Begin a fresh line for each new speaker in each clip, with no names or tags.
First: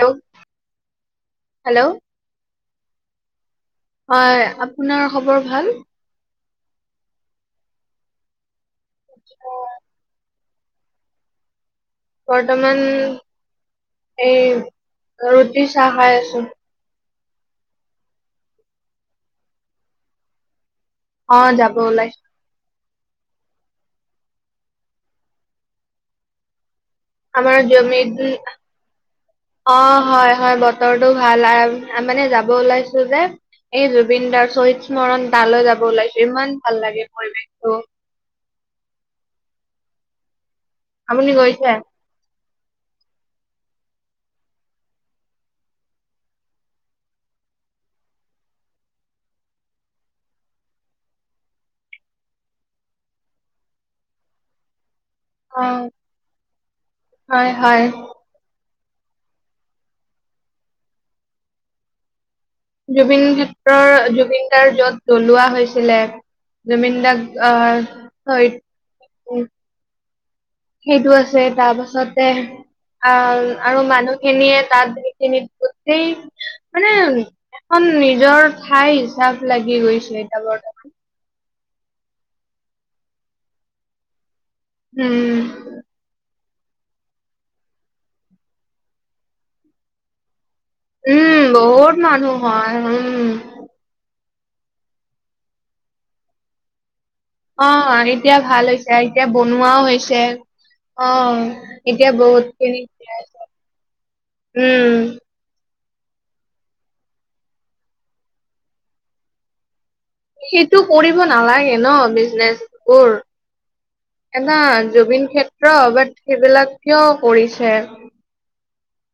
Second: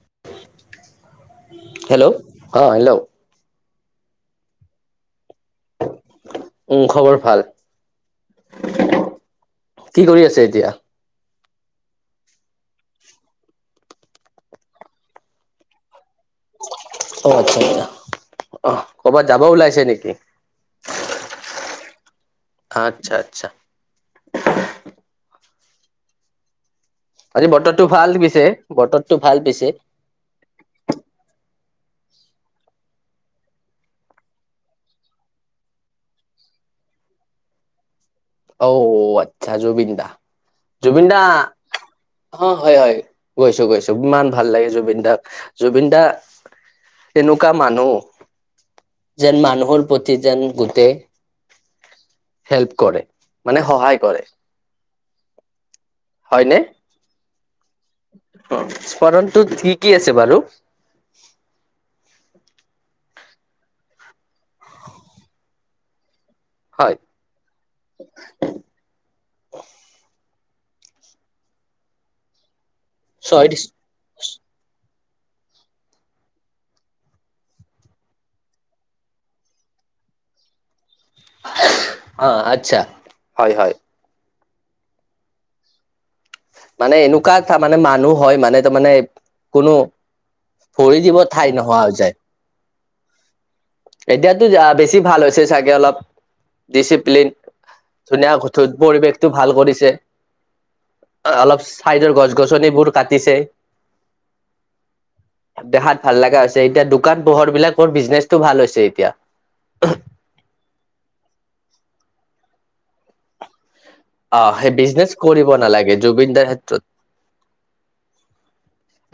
Hello
hello অ hello.
হয়, আপোনাৰ খবৰ ভাল?
উম, খবৰ ভাল।
হয়।
দিয়া।
বৰ্তমান এই ৰুটি, চাহ খাই আছো।
অ' আচ্ছা, আচ্ছা। অহ ক'ৰবাত যাব ওলাইছে নেকি?
অ' যাব ওলাইছোঁ।
আচ্ছা আচ্ছা। আজি
আমাৰ
বতৰটো ভাল
জমিত,
পিছে বতৰটো ভাল পিছে
অ' হয় হয়, বতৰটো ভাল আৰু মানে যাব ওলাইছো যে, এই জুবিনদাৰ শ্বহীদস্মৰণ তালৈ যাব ওলাইছো ইমান ভাল লাগে সেই পৰিৱেশটো
অউ আচ্ছা জুবিনদা
আপুনি গৈছে?
অ' হয় হয়। গৈছো গৈছো, ইমান ভাল লাগে জুবিন দাক। জুবিন দা এনুকা মানুহ। যেন মানুহৰ প্ৰতি যেন গোটেই, হেল্প কৰে। মানে সহায় কৰে।
অ', হয় হয়।
স্মৰণটো ঠিকেই আছে বাৰু!
জুবিনক্ষেত্ৰৰ, জুবিনদাৰ য'ত জ্বলোৱা হৈছিলে
হয়
জুবিন দাক, আহ সেইটো আছে, তাৰপাছতে আ
ছয় ডিচ
আৰু মানুহখিনিয়ে তাত। এনে গোটেই মানে এখন নিজৰ ঠাই হিচাপ লাগি গৈছে, এতিয়া বৰ্তমান।
অ' আচ্ছা, হয় হয়।
হুম।
মানে এনেকুৱা এটা মানে মানুহ হয়, মানে তাৰমানে কোনো ভৰি দিব ঠাই
উম
নোহোৱা হৈ
বহুত
যায়।
মানুহ হয় উম
এতিয়া বেছি ভাল হৈছে চাগে অলপ, দিছিপ্লিন প্লিন,
অ
ধুনীয়া
এতিয়া ভাল হৈছে এতিয়া
পৰিৱেশটো ভাল
বনোৱাও
কৰিছে।
হৈছে অ
অলপ চাইডৰ
এতিয়া বহুত খিনি
গছ-গছনিবোৰ কাটিছে,
উম
দেখাত ভাল লগা হৈছে, এতিয়া দোকান-পোহাৰবিলাকৰ বিজনেচটো ভাল হৈছে এতিয়া।
সেইটো কৰিব নালাগে ন? বিজনেছবোৰ।
অ
এটা
সেই বিজনেচ কৰিব
জুবিনক্ষেত্ৰ,
নালাগে
বাট
জুবিন দাৰ
সেইবিলাক
ক্ষেত্ৰত
কিয় কৰিছে?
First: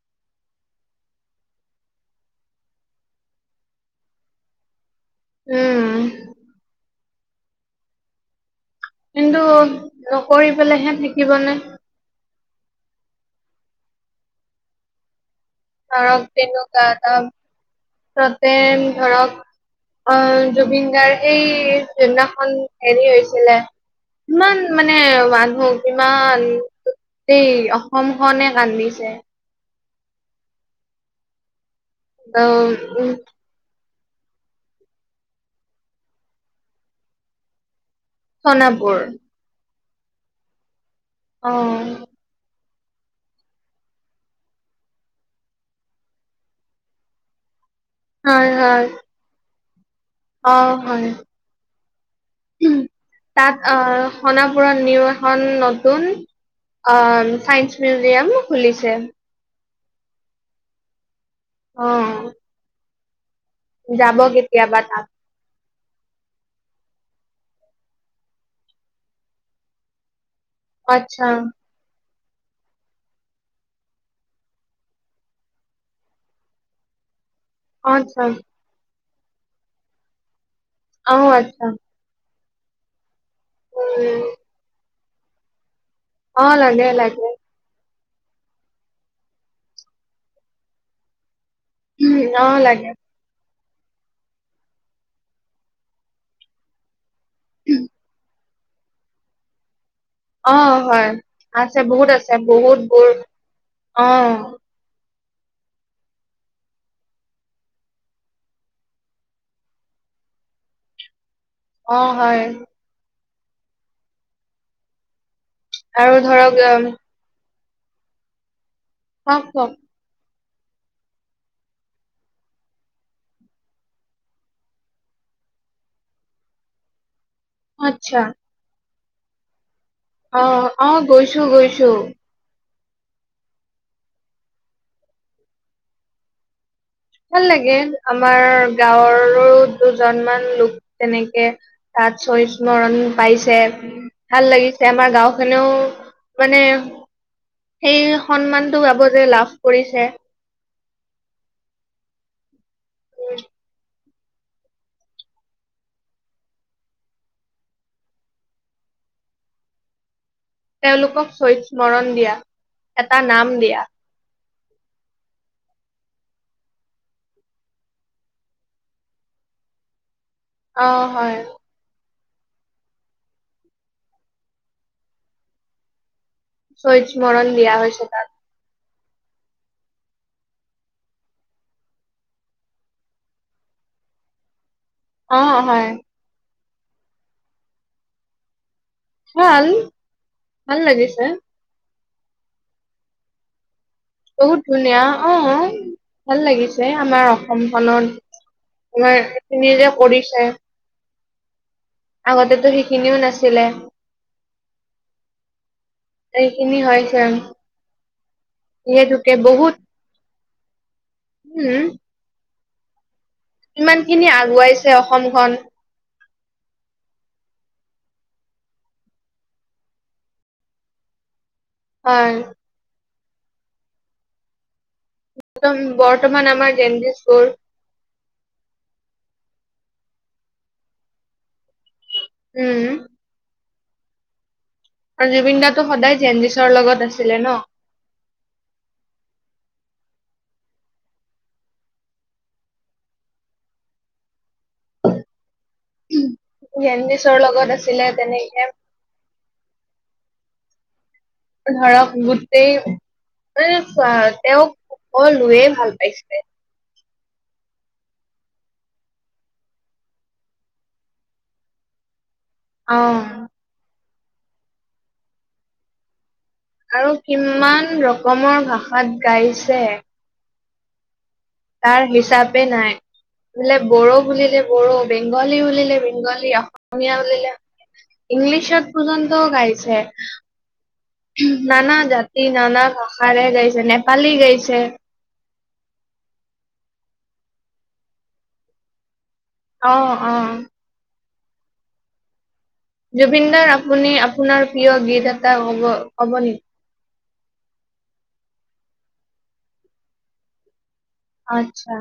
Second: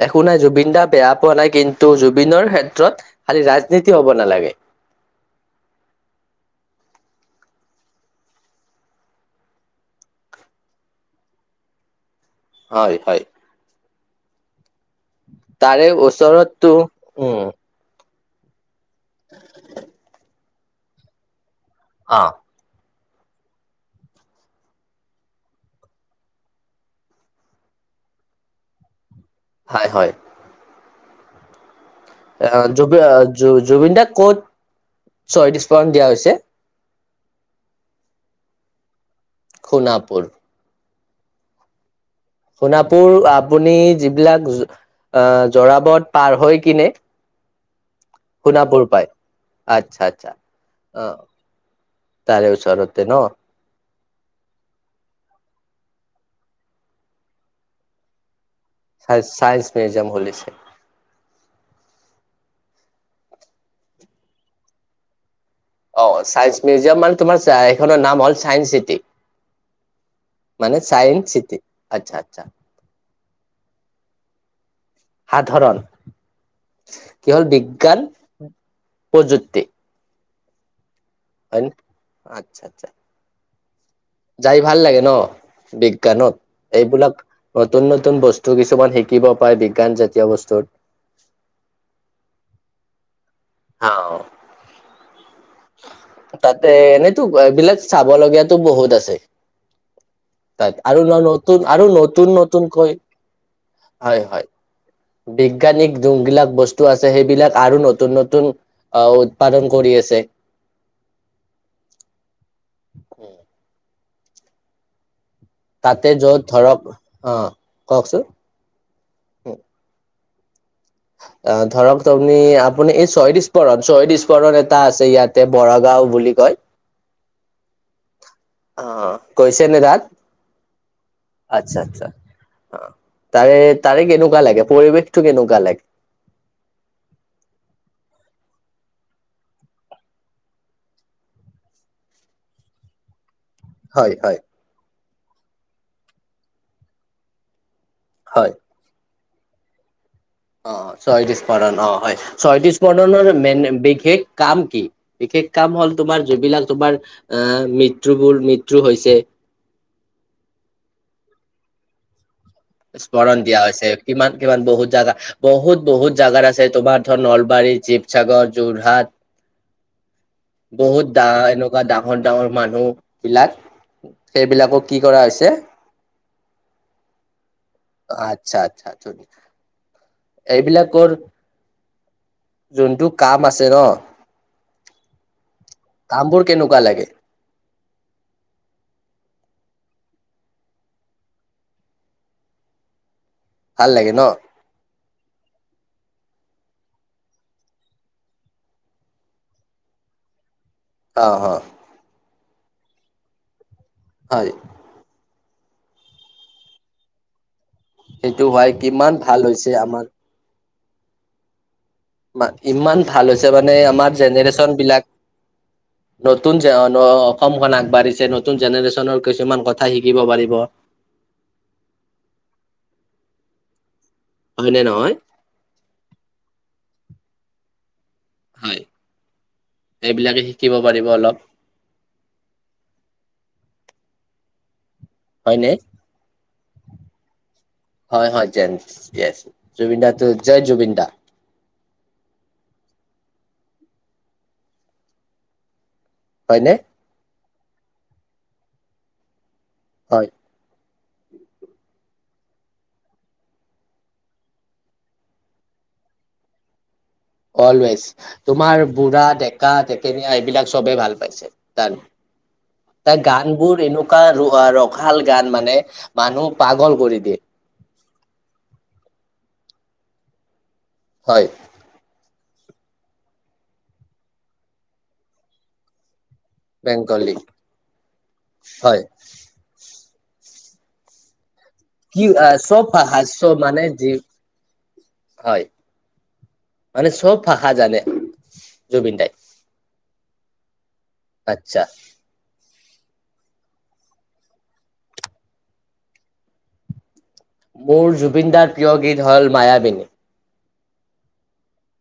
একো নাই জুবিন দা বেয়া পোৱা নাই, কিন্তু জুবিনৰ ক্ষেত্ৰত খালি ৰাজনীতি হ'ব নালাগে।
উম। কিন্তু নকৰি পেলাইহে থাকিবনে?
হয় হয়। তাৰে
ধৰক
ওচৰতো, উম।
তেন ধৰক, অ' জুবিন গাৰ্গ এই
অ
সিদিনাখন। হেৰি হৈছিলে, কিমান মানে মানুহ! কিমান গোটেই অসমখনে কান্দিছে।
হয় হয়।
অ
আ
উম
জুবি-জুবিন দাক ক'ত ছহিদ স্মৰণ দিয়া হৈছে?
সোণাপুৰ।
সোণাপুৰ।
অ'।
সোণাপুৰ, আপুনি যিবিলাক আ, যোৰাবাট পাৰ হৈ কিনে।
হয়
সোণাপুৰ
হয়।
পায় আচ্ছা আচ্ছা
অ' হয়,
তাৰে ওচৰতে ন
তাত আহ শোণাপুৰত নিউ এখন নতুন অ চাইন্স মিউজিয়াম। খুলিছে।
চাইন্স মিউজিয়াম খুলিছে।
অ যাব কেতিয়াবা তাত।
অ চাইন্স মিউজিয়াম মানে তোমাৰ এইখনৰ নাম হ'ল চায়ন্স চিটি। মানে চাইন
আচ্ছা
চিটি আচ্ছা আচ্ছা। সাধাৰণ। কি হ'ল
অ
বিজ্ঞান
আচ্ছা
পজুতি
অহঁ আচ্ছা।
আচ্ছা আচ্ছা।
উম
যাই ভাল লাগে ন বিজ্ঞানত
অ লাগে
এইবিলাক
লাগে
নতুন নতুন নতুন বস্তু কিছুমান শিকিব পায় বিজ্ঞান জাতীয় বস্তু।
উ অ লাগে।
অ তাতে এনেইটো এইবিলাক চাব লগীয়া টো বহুত আছে।
অ
তাত। আৰু
হয়
ন নতুন
আছে
আৰু
বহুত
নতুন
আছে
নতুনকৈ
বহুতবোৰ অ।
হয় হয় বিজ্ঞানিক যোনবিলাক বস্তু আছে সেইবিলাক আৰু নতুন নতুন আহ উৎপাদন কৰি আছে।
অ হয়।
তাতে
আৰু
যত
উম,
ধৰক, অঁ কওকচোন?
আ কওক। [inaudible]
অহ ধৰক তহ আপুনি আপুনি এই শ্বহীদ স্মৰণ শ্বহীদ স্মৰণ এটা আছে ইয়াতে বৰাগাওঁ বুলি কয়
আচ্ছা।
অঁ গৈছে নে তাত?
অ অ গৈছোঁ
আচ্ছা
গৈছোঁ।
আচ্ছা তাৰে তাৰে কেনেকুৱা লাগে পৰিৱেশটো কেনেকুৱা লাগে?
ভাল লাগে আমাৰ গাঁৱৰো দুজনমান লোক তেনেকে। তাত শ্বহীদ স্মৰণ পাইছ ছে
হয় হয়
ভাল লাগিছে আমাৰ গাঁওখনেও মানে। সেই
হয়
সন্মানটো গাব যে লাভ কৰিছে।
অঁ শ্বহীদ স্মৰণ অঁ হয়। শ্বহীদ স্মৰণৰ মেইন বিশেষ কাম কি? বিশেষ কাম ক হ'ল তোমাৰ যিবিলাক তোমাৰ আহ মৃত্যুবোৰ মৃত্যু হৈছে।
তেওঁলোকক শৈত স্মৰণ দিয়া। এটা
স্মৰণ
নাম
দিয়া হৈছে কিমান? কিমান বহুত জাগা। বহুত বহুত জাগাত আছে তোমাৰ ধৰ নলবাৰী, শিৱসাগৰ, যোৰহাট
[inaudible] অ'
বহুত দা
হয়
এনেকুৱা দা সকট দাঙৰ মানুহ বিলাক সেইবিলাকক কি কৰা হৈছে।
চই স্মৰণ দিয়া হৈছে তাত
আচ্ছা আচ্ছা। এইবিলাকৰ যোনটো কাম আছে ন
অ হয়।
কেনেকোৱা লাগে?
ভাল, ভাল লাগিছে।
ভাল লাগে ন
বহুত ধুনীয়া অ। ভাল লাগিছে আমাৰ অসমখনত আমাৰ এইখিনি যে কৰিছে।
অ অ।
আগতেতো সেইখিনিও নাছিলে
হয়।
এইখিনি হয় চ
সেইটো হয় কিমান ভাল হৈছে আমাৰ।
উম
ইমান- ভাল হৈছে মানে
ইমান
আমাৰ
খিনি
জেনেৰেচন
আগুৱাইছে
বিলাক
অসমখন
নতুন যে অসমখন আ পাৰিছে নতুন জেনেৰেচন কিছুমান নতুন কথা শিকিব পাৰিব।
অ'
হয় নে নহয়।
বৰ্তমান আমাৰ জেণ্ডছপোৰ।
হয় এইবিলাকে শিকিব পাৰিব অলপ।
উম। আৰু জুবিন
হয়নে
দাটো সদায় জেনডিচৰ লগত আছিলে ন।
হয় হয় জ জুবিনদা জয় জুবিনদা হয়নে
জেনডিছৰ লগত আছিলে তেনেকে।
হয়।
ধৰক গোটেই তেওঁক সকলোয়ে ভাল পাইছিলে।
অলৱেজ তোমাৰ বুঢ়া, ডেকা, টেকেনীয়া এইবিলাক চবে ভাল পাইছে তাক। তাৰ গান
অ'।
বোৰ এনেকুৱা ৰসাল গান মানে মানুহ- পাগল
আৰু
কৰি দিয়ে
কিমান ৰকমৰ ভাষাত গাইছে।
হয়।
তাৰ হিচাপে নাই বোলে বড়ো বুলিলে বড়ো বেংগলী বুলিলে বেংগলী অসমীয়া
বেংগলী
বুলিলে ইংলিছত
হয়
পৰ্যন্তও গাইছে। উম নানা
কি
জাতি
আহ,
নান
চব ভাষা
ভাষাৰে
চব মানে
গাইছিলে।
যি
নেপালী গাইছে। [inaudible]
হয়
[unintelligible]
মানে চব ভাষা জানে জুবিন দাই।
অ', অ'
আচ্ছা।
জুবিনদাৰ আপুনি আপোনাৰ প্ৰিয় গীত এটা ক'ব নেকি? [inaudible]
মোৰ জুবিনদাৰ প্ৰিয় গীত হ'ল মায়াবিনী।
আত্ছা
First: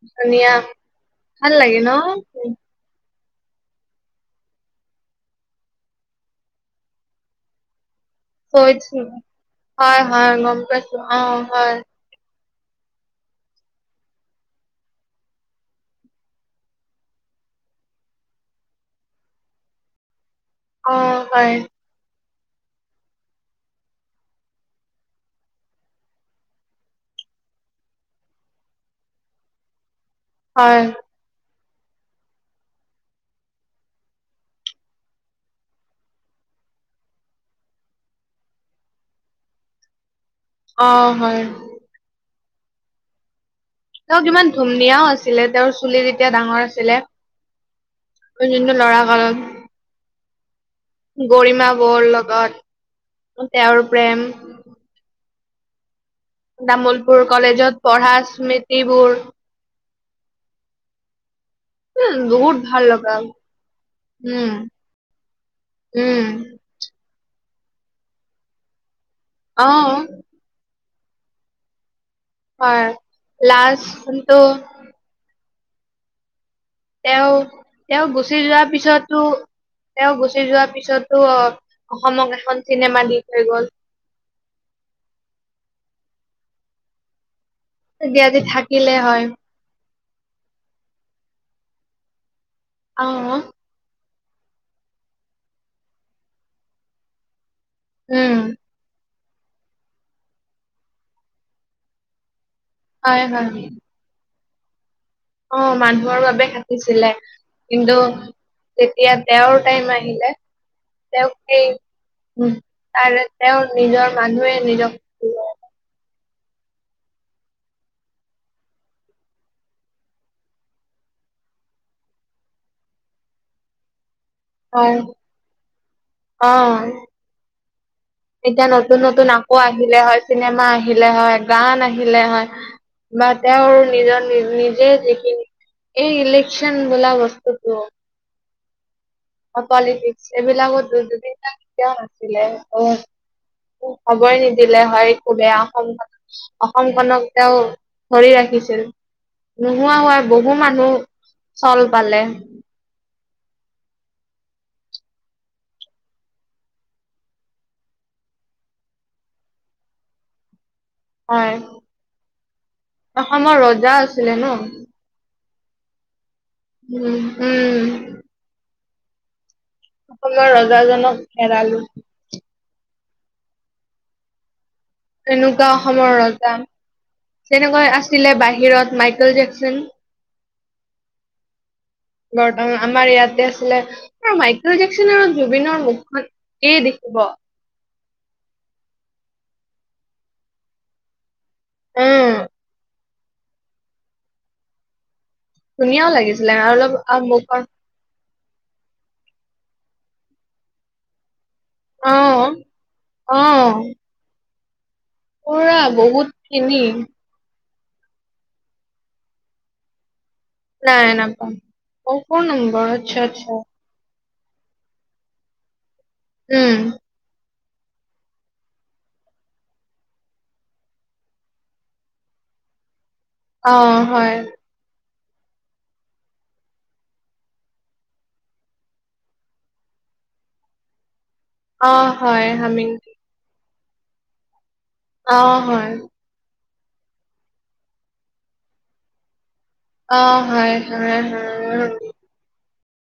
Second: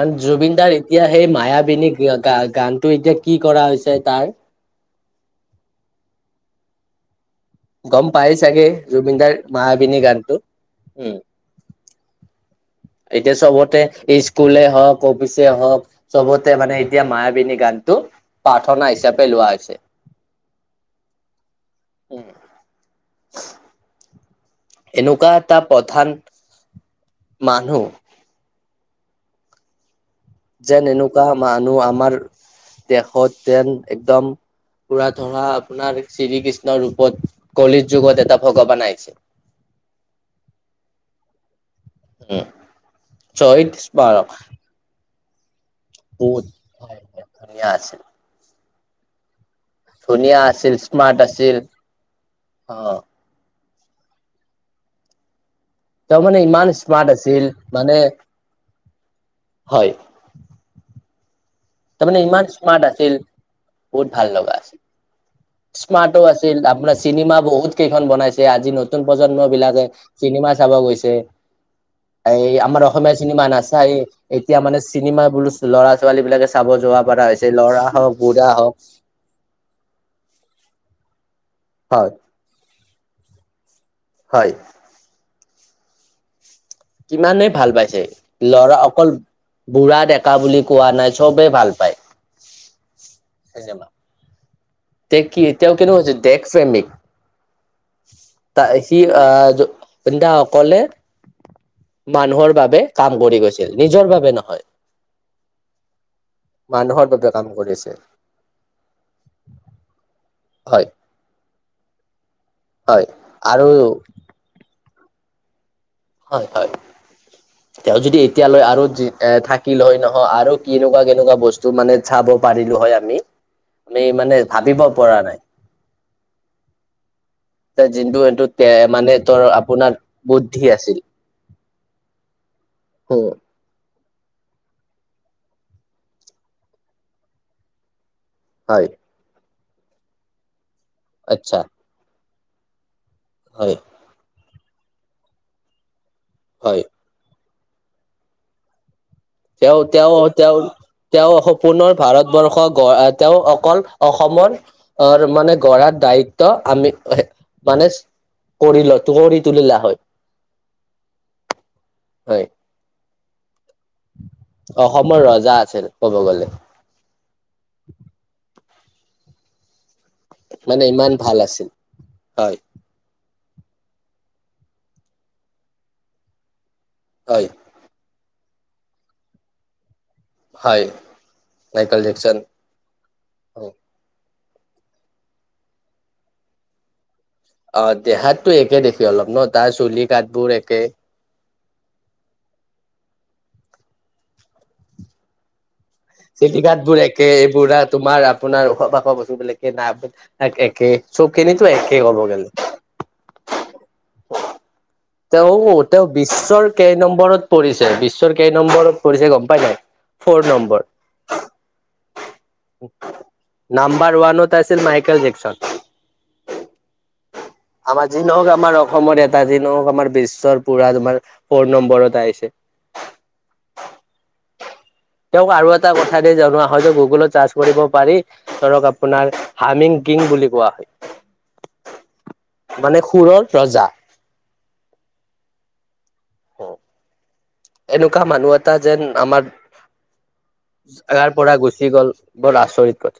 মানে জুবিন
ধুনীয়া
দাৰ এতিয়া সেই
ভাল লাগে ন
মায়াবিনী গ গানতটো এতিয়া কি কৰা হৈছে তাৰ। গম পাই চাগে
চৈত
জুবিনদাৰ মায়াবিনী
হয় হয়
গানটো।
গম পাইছো
উম
অ হয়
এতিয়া চবতে স্কুল হওক, অফিচ হওক চবতে মানে এতিয়া মায়াবিনী গান টো প্ৰাৰ্থনা হিচাপে লোৱা হৈছে।
অ' হয়
উম। এনেকুৱা এটা প্ৰধান মানুহ।
হয়
যেন এনেকুৱা মানুহ আমাৰ দেশত যেন একদম পুৰা ধৰা আপোনাৰ শ্ৰী কৃষ্ণৰ ৰূপত কলি যুগত এটা ভগৱান আহিছে।
অ' হয়।
উম চ ইটচ
তেওঁ
[unintelligible]
কিমান ধুমনীয়াও আছিলে। তেওঁৰ চুলিৰ যেতিয়া ডাঙৰ আছিলে।
হয় ধুনীয়া আছিল।
ক যটো লৰা কালত।
ধুনীয়া আছিল। স্মাৰ্ট আছিল
গৰিমা বৰ
অ'।
লগত তেওঁৰ প্ৰেম।
তেওঁ মানে ইমান স্মাৰ্ট
তামোলপুৰ
আছিল
কলেজত
মানে
পঢ়া স্মৃতিবোৰ
হয়।
উম
তাৰমানে ইমান
বহুত
স্মাৰ্ট
ভাল
আছিল
লগা
বহুত ভাল লগা
উম
আছিল। স্মাৰ্টো
উম
আছিল আপোনাৰ চিনেমা বহুত- ত কেইখন বনাইছে আজি নতুন প্ৰজন্ম
অ
বিলাকে চিনেমা চাব গৈছে। এই আমাৰ
হয়
অসমীয়া চিনেমা নাচাই
লাষ্টটো
এতিয়া মানে চিনেমা বো ল'ৰা ছোৱালী বিলাক
তেওঁ তেওঁ গুচি যোৱাৰ
হওক
পিছতো তেওঁ গুচি যোৱাৰ পিছতো অঁ-
হয়
অসমক এখন চিনেমা দি থৈ গ'ল।
হয় কিমানেই ভাল পাইছে
তেতিয়া আজি
লৰা
থাকিলে
অকল
হয়
বুঢ়া দে- কা বুলি কোৱা নাই চবেই ভাল পায়।
অ
তেওঁ কি তেওঁ কেনে আছিল দেশ প্ৰেমিক।
উম
আহাসকলে মানুহৰ বাবে কাম
হয়
কৰি
হয়
গৈছিল নিজৰ বাবে নহয়।
অ মানুহৰ বাবে
মানুহৰ
খাটিছিলে
বাবে কাম কৰিছে
কিন্তু তেতিয়া তেওঁৰ টাইম আহিলে
হয়
তেওঁক এই-
হয়
তাৰে
আৰু
তেওঁৰ নিজৰ মানুহে নিজক।
হয় হয়। তেওঁ যদি এতিয়ালৈ আৰু এ থাকিল হয় নহয় আৰু কেনেকুৱা কেনেকুৱা বস্তু মানে চাব। উপাধিটো হয় আমি আমি মানে- ভাবিব
অ
পৰা নাই
অ
[unintelligible]
এতিয়া নতুন
মানে
নতুন
তৰ
আকৌ
আপোনাৰ
আহিলে হয়।
বুদ্ধি
চিনেমা
আছিল
আহিলে হয় গান আহিলে হয়। বা
উম
তেওঁৰ নিজৰ নিজে দেখিন এই ইলেক্যন বোলা বস্তুটো
হয়।
পলিটিক্স এইবিলাকত দু
আচ্ছা
কেতিয়াও নাছিলে অ।
হয়
মোক খবয়ে নিদিলে হয় খুবেয়া অসমখন
হয়
অসমখনক- তেওঁ ধৰি ৰাখিছিল।
তেওঁ
নোহোৱা
তেওঁ
হোৱা বহু
তেওঁ
মানুহ
তেওঁ
চল
পুনৰ
পালে
ভাৰতবৰ্ষ গ তেওঁ অকল অসমৰ আহ মানে গঢ়াৰ দায়িত্ব আমি- মানে কৰি লয় কৰি তুলিলোৱা হয়।
হয়
হয়
অসমৰ ৰজা আছিলে ন।
অসমৰ ৰজা ক'ব গলে।
উম উম সকলৰ
মানে ইমান
ৰজাজনক
ভাল আছিল
হেৰালো
হয়
এনেকুৱা অসমৰ ৰজা
হয়
তেনেকুৱা আছে। ছিলে বাহিৰত মাইকেল জেকচন।
হয় মাইকেল জেকচন
বৰ্তমান আমাৰ ইয়াতে আছিলে। মাইকেল জেকচন আৰু জুবিনৰ মুখখন একেই দেখিব।
অ দেহাতো একে দেখে অলপ ন তাৰ চুলি কাট বোৰ একে।
উম। ধুনীয়াও লাগিছিলে
চেলি ঘাট
আৰু অলপ
বোৰ একে
আৰু মুখখন
এইবো তোমাৰ আপোনাৰ ওখ পাখ মানুহ বিলাকে নাক একে চব কেনিতো একে
অ
ক'ব গলে
অ
তেওঁ
পুৰা
তেওঁ
বহুত
বিশ্বৰ
খিনি
কেই নম্বৰত- পৰিছে বিশ্বৰ কেই নম্বৰত পৰিছে গম পাই নাই। ফৰ নম্বৰ
নাই নাপাম অ কোন নম্বৰ আচ্ছা আচ্ছা
নাম্বাৰ ওৱানত- আছিল মাইকেল জেকচন।
উম
আমাৰ যি নহওক আমাৰ অসমৰ এটা যি নহওক আমাৰ বিশ্বৰ পুৰা তোমাৰ ফৰ নম্বৰত আহিছে।
অ হয়।
তেওঁক আৰু এটা কথা দি জনোৱা হয় গুগলত চাৰ্চ কৰিব পাৰি ধৰক আপোনাৰ হিং। কিং বুলি কোৱা হয়।
অ। হয় হামিং
মানে সুৰৰ ৰজা।
অ হয়।
হয়। এনেকুৱা মানুহ এটা যেন আমাৰ
অ হয় হয়
গাৰ পৰা গুচি
হয়
গ'ল বৰ আচৰিত কথা